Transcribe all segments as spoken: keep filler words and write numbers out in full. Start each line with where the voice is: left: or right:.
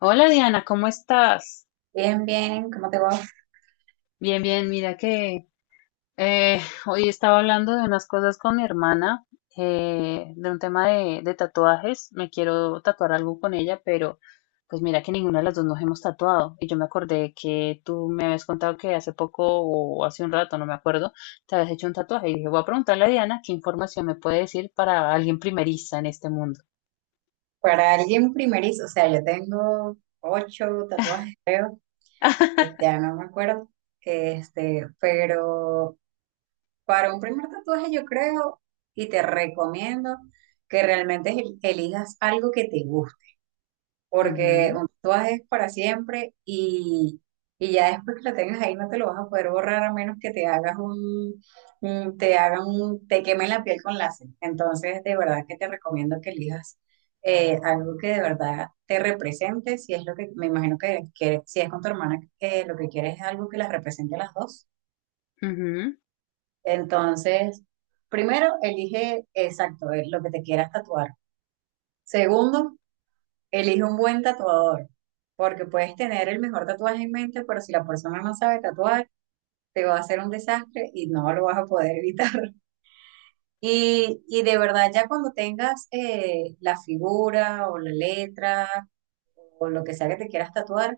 left: Hola Diana, ¿cómo estás?
right: Bien, bien, ¿cómo te va?
left: Bien, bien, mira que eh, hoy estaba hablando de unas cosas con mi hermana, eh, de un tema de, de tatuajes. Me quiero tatuar algo con ella, pero pues mira que ninguna de las dos nos hemos tatuado. Y yo me acordé que tú me habías contado que hace poco o hace un rato, no me acuerdo, te habías hecho un tatuaje. Y dije, voy a preguntarle a Diana qué información me puede decir para alguien primeriza en este mundo.
right: Para alguien primerizo, o sea, yo tengo ocho tatuajes, creo, eh, ya no me acuerdo, este, pero para un primer tatuaje yo creo y te recomiendo que realmente el- elijas algo que te guste. Porque
left: Ujú,
right: un tatuaje es para siempre y, y ya después que lo tengas ahí no te lo vas a poder borrar a menos que te hagas un, un- te hagan un, te quemen la piel con láser. Entonces, de verdad que te recomiendo que elijas eh, algo que de verdad te represente, si es lo que, me imagino que, que si es con tu hermana, que lo que quieres es algo que las represente a las dos.
left: ujú.
right: Entonces, primero, elige exacto eh, lo que te quieras tatuar. Segundo, elige un buen tatuador, porque puedes tener el mejor tatuaje en mente, pero si la persona no sabe tatuar, te va a hacer un desastre y no lo vas a poder evitar. Y, y de verdad, ya cuando tengas eh, la figura o la letra o lo que sea que te quieras tatuar,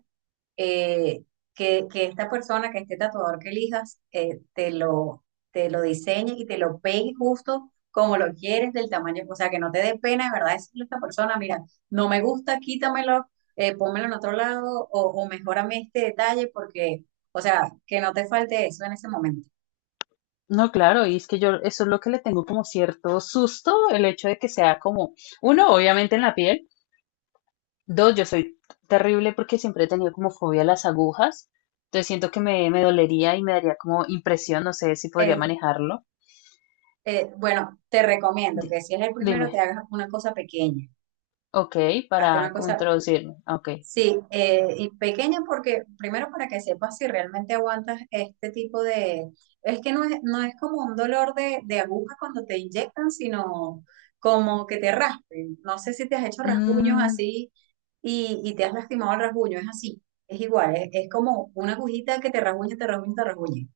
right: eh, que, que esta persona, que este tatuador que elijas, eh, te lo, te lo diseñe y te lo pegue justo como lo quieres, del tamaño, o sea, que no te dé pena, de verdad, decirle a esta persona, mira, no me gusta, quítamelo, eh, pónmelo en otro lado, o, o mejórame este detalle, porque, o sea, que no te falte eso en ese momento.
left: No, claro, y es que yo eso es lo que le tengo como cierto susto, el hecho de que sea como, uno, obviamente en la piel, dos, yo soy terrible porque siempre he tenido como fobia a las agujas, entonces siento que me, me dolería y me daría como impresión, no sé si podría
right: Eh,
left: manejarlo.
right: eh, bueno, te recomiendo
left: Di-
right: que si es el
left: Dime,
right: primero, te hagas una cosa pequeña,
left: ok,
right: hazte una
left: para como
right: cosa.
left: introducirme, ok.
right: Sí, eh, y pequeña porque, primero para que sepas si realmente aguantas este tipo de... Es que no es, no es como un dolor de, de aguja cuando te inyectan, sino como que te raspen. No sé si te has hecho rasguños
left: Mm, o
right: así y, y te has lastimado el rasguño, es así, es igual, es, es como una agujita que te rasguña, te rasguña, te rasguña.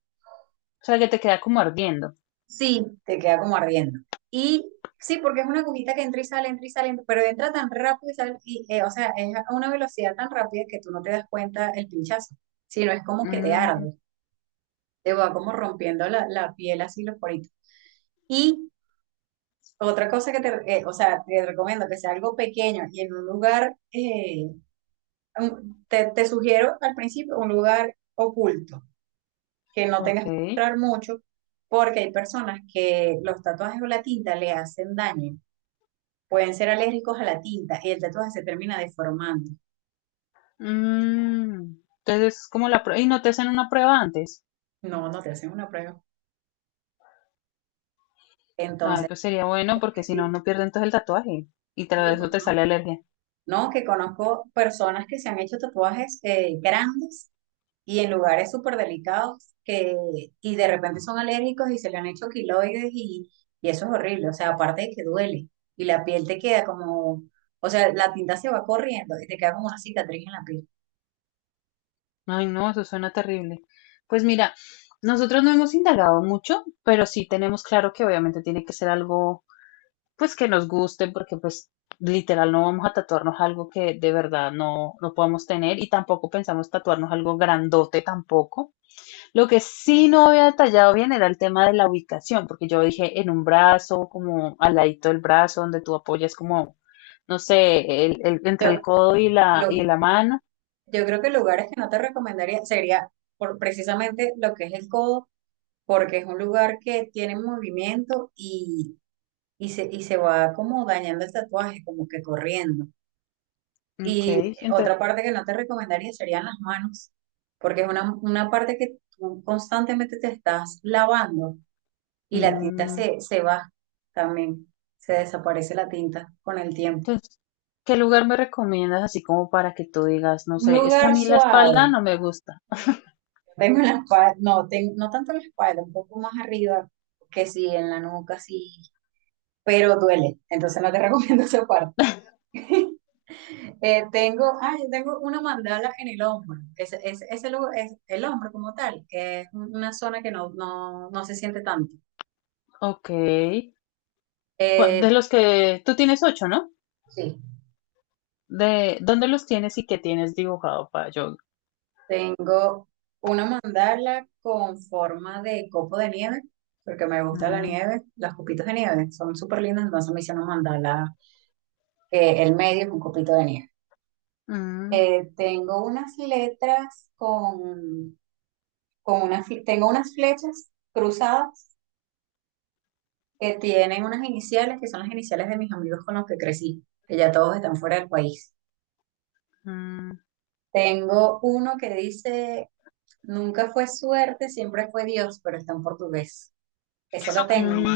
left: sea, que te queda como ardiendo.
right: Sí, te queda como ardiendo. Y sí, porque es una agujita que entra y sale, entra y sale, pero entra tan rápido y sale, y, eh, o sea, es a una velocidad tan rápida que tú no te das cuenta el pinchazo, sino es como que te
left: Mm,
right: arde, te va como rompiendo la, la piel así los poritos. Y otra cosa que te, eh, o sea, te recomiendo que sea algo pequeño y en un lugar, eh, un- te, te sugiero al principio un lugar oculto, que no tengas
left: ok.
right: que mostrar mucho, porque hay personas que los tatuajes o la tinta le hacen daño. Pueden ser alérgicos a la tinta y el tatuaje se termina deformando.
left: Mm, entonces, es como la prueba, y no te hacen una prueba antes.
right: No, no te hacen una prueba.
left: Ay,
right: Entonces,
left: pues sería bueno porque
right: pues
left: si no,
right: sí,
left: no pierden entonces el tatuaje y
right: sí,
left: tras eso
right: pues,
left: te sale
right: no.
left: alergia.
right: No, que conozco personas que se han hecho tatuajes eh, grandes y en lugares súper delicados que, y de repente son alérgicos y se le han hecho quiloides y, y eso es horrible. O sea, aparte de que duele y la piel te queda como, o sea, la tinta se va corriendo y te queda como una cicatriz en la piel.
left: Ay, no, eso suena terrible. Pues mira, nosotros no hemos indagado mucho, pero sí tenemos claro que obviamente tiene que ser algo pues que nos guste porque pues literal no vamos a tatuarnos algo que de verdad no, no podamos tener y tampoco pensamos tatuarnos algo grandote tampoco. Lo que sí no había detallado bien era el tema de la ubicación, porque yo dije en un brazo, como al ladito del brazo, donde tú apoyas como, no sé, el, el- entre el
right: Yo,
left: codo y la, y
right: lo,
left: la mano.
right: yo creo que lugares que no te recomendaría sería por precisamente lo que es el codo porque es un lugar que tiene movimiento y, y, se, y se va como dañando el tatuaje, como que corriendo.
left: Ok,
right: Y
left: entre-
right: otra parte que no te recomendaría serían las manos, porque es una, una parte que tú constantemente te estás lavando y la tinta
left: mm,
right: se, se va también, se desaparece la tinta con el tiempo.
left: entonces, ¿qué lugar me recomiendas así como para que tú digas, no
right: Un
left: sé, es que a
right: lugar
left: mí la espalda
right: suave,
left: no me gusta?
right: tengo la espalda, no, ten- no tanto la espalda, un poco más arriba, que sí, en la nuca, sí, pero duele, entonces no te recomiendo esa parte. Eh, tengo, ay, tengo una mandala en el hombro. Ese, ese, ese lugar es el hombro como tal. Es una zona que no, no, no se siente tanto.
left: Ok, cua-
right: Eh,
left: de los que tú tienes ocho, ¿no?
right: sí,
left: ¿De dónde los tienes y qué tienes dibujado para yo?
right: tengo una mandala con forma de copo de nieve, porque me gusta la
left: Mm,
right: nieve. Las copitos de nieve son súper lindas, entonces me hice una mandala que el medio es un copito de nieve.
left: mm,
right: Eh, tengo unas letras con, con unas, fle- tengo unas flechas cruzadas que tienen unas iniciales que son las iniciales de mis amigos con los que crecí, que ya todos están fuera del país.
left: mm,
right: Tengo uno que dice, nunca fue suerte, siempre fue Dios, pero está en portugués. Ese lo tengo,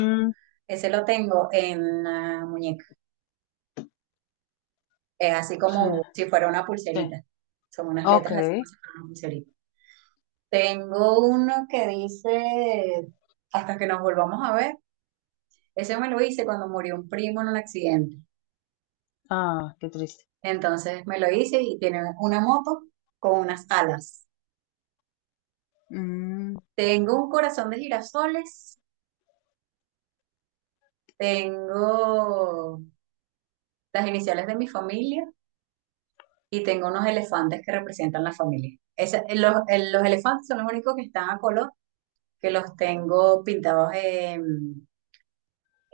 right: ese lo tengo en la muñeca. Es así
left: mm,
right: como si fuera una
left: sí,
right: pulserita. Son unas
left: ok.
right: letras así como si fuera una pulserita. Tengo uno que dice, hasta que nos volvamos a ver. Ese me lo hice cuando murió un primo en un accidente.
left: Ah, qué triste.
right: Entonces me lo hice y tiene una moto con unas alas.
left: Mm,
right: Tengo un corazón de girasoles, tengo las iniciales de mi familia y tengo unos elefantes que representan la familia. Esa- los, el- los elefantes son los únicos que están a color, que los tengo pintados en,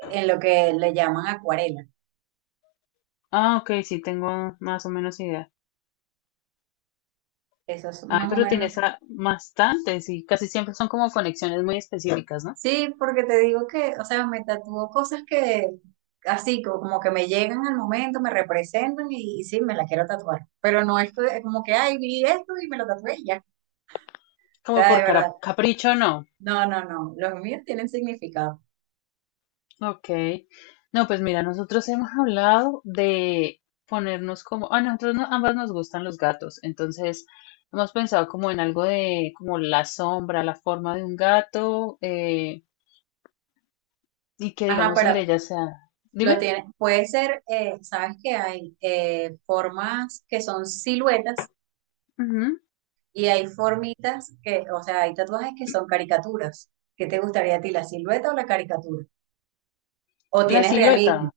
right: en lo que le llaman acuarela.
left: ah, ok, sí, tengo más o menos idea.
right: Esos son
left: Ay,
right: más o
left: pero
right: menos.
left: tienes a- bastantes y casi siempre son como conexiones muy específicas, ¿no?
right: Sí, porque te digo que, o sea, me tatúo cosas que así co- como que me llegan al momento, me representan y, y sí, me la quiero tatuar. Pero no es que- como que, ay, vi esto y me lo tatué y ya. O
left: Como
right: sea,
left: por
right: de verdad.
left: cara- capricho, no.
right: No, no, no. Los míos tienen significado.
left: Ok. No, pues mira, nosotros hemos hablado de ponernos como, a nosotros no- ambas nos gustan los gatos, entonces hemos pensado como en algo de como la sombra, la forma de un gato eh, y que
right: Ajá,
left: digamos el de
right: pero
left: ella sea,
right: lo
left: dime,
right: tiene. Puede ser, eh, sabes que hay eh, formas que son siluetas
left: ujú,
right: y hay formitas que, o sea, hay tatuajes que son caricaturas. ¿Qué te gustaría a ti, la silueta o la caricatura? ¿O
left: la
right: tienes realismo?
left: silueta.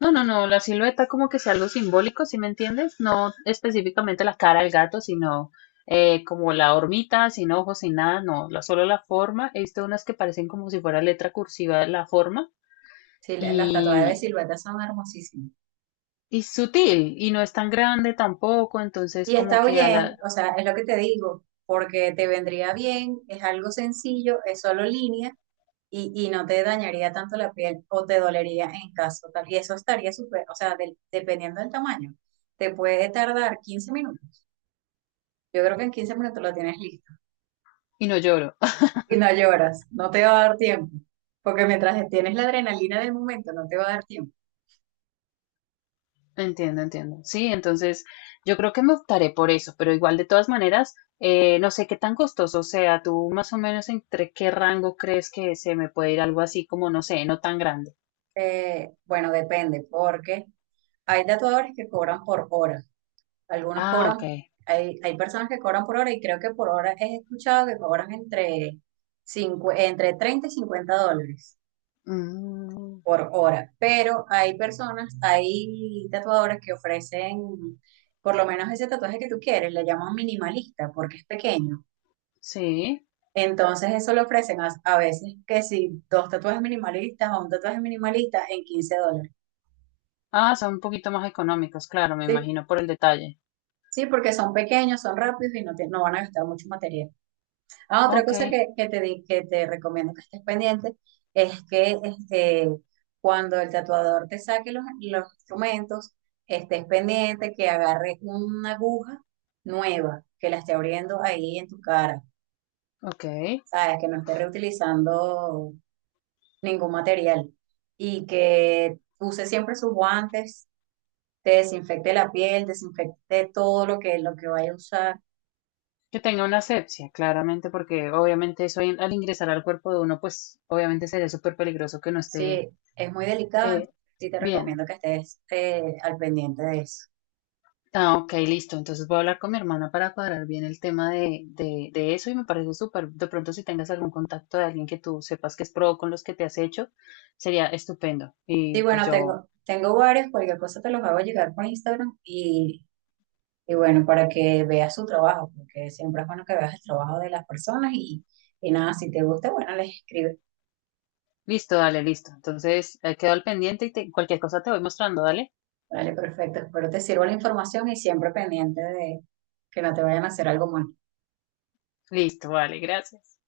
left: No, no, no, la silueta como que sea algo simbólico, ¿sí me entiendes? No específicamente la cara del gato, sino eh, como la hormita, sin ojos, sin nada, no, la, solo la forma. He visto unas que parecen como si fuera letra cursiva la forma
right: Sí, la- las tatuadas de
left: y,
right: silueta son hermosísimas.
left: y sutil y no es tan grande tampoco, entonces
right: Y
left: como
right: está
left: que a
right: bien,
left: la...
right: o sea, es lo que te digo, porque te vendría bien, es algo sencillo, es solo línea y, y no te dañaría tanto la piel o te dolería en caso tal. Y eso estaría súper, o sea, del- dependiendo del tamaño, te puede tardar quince minutos. Yo creo que en quince minutos lo tienes listo
left: Y no lloro.
right: y no lloras, no te va a dar tiempo, porque mientras tienes la adrenalina del momento, no te va a dar tiempo.
left: Entiendo, entiendo. Sí, entonces yo creo que me optaré por eso, pero igual de todas maneras, eh, no sé qué tan costoso sea. ¿Tú más o menos entre qué rango crees que se me puede ir algo así como, no sé, no tan grande?
right: Eh, bueno, depende, porque hay tatuadores que cobran por hora. Algunos
left: Ah, ok.
right: cobran, hay, hay personas que cobran por hora y creo que por hora he escuchado que cobran entre, cincu- entre treinta y cincuenta dólares
left: Mm,
right: por hora, pero hay personas, hay tatuadores que ofrecen por lo menos ese tatuaje que tú quieres, le llaman minimalista porque es pequeño.
left: sí.
right: Entonces eso lo ofrecen a, a veces que si dos tatuajes minimalistas o un tatuaje minimalista en quince dólares.
left: Ah, son un poquito más económicos, claro, me
right: Sí,
left: imagino por el detalle.
right: sí, porque son pequeños, son rápidos y no, te- no van a gastar mucho material. Ah, otra
left: Ok,
right: cosa que, que te, di- que te recomiendo que estés pendiente es que este, cuando el tatuador te saque los, los instrumentos, estés pendiente que agarre una aguja nueva, que la esté abriendo ahí en tu cara,
left: ok.
right: ¿sabes? Que no esté reutilizando ningún material y que use siempre sus guantes, te desinfecte la piel, desinfecte todo lo que, lo que vaya a usar.
left: Que tenga una asepsia, claramente, porque obviamente eso en- al ingresar al cuerpo de uno, pues obviamente sería súper peligroso que no esté
right: Sí, es muy delicado,
left: eh,
right: entonces sí te
left: bien.
right: recomiendo que estés eh, al pendiente de eso.
left: Ah, ok, listo. Entonces voy a hablar con mi hermana para cuadrar bien el tema de, de, de eso y me parece súper, de pronto si tengas algún contacto de alguien que tú sepas que es pro con los que te has hecho, sería estupendo. Y
right: Sí,
left: pues
right: bueno,
left: yo,
right: tengo, tengo varios, cualquier cosa te los hago llegar por Instagram y, y bueno, para que veas su trabajo, porque siempre es bueno que veas el trabajo de las personas y, y nada, si te gusta, bueno, les escribes.
left: listo, dale, listo. Entonces eh, quedo al pendiente y te- cualquier cosa te voy mostrando, dale.
right: Vale, perfecto, espero te sirva la información y siempre pendiente de que no te vayan a hacer algo mal.
left: Listo, vale, gracias.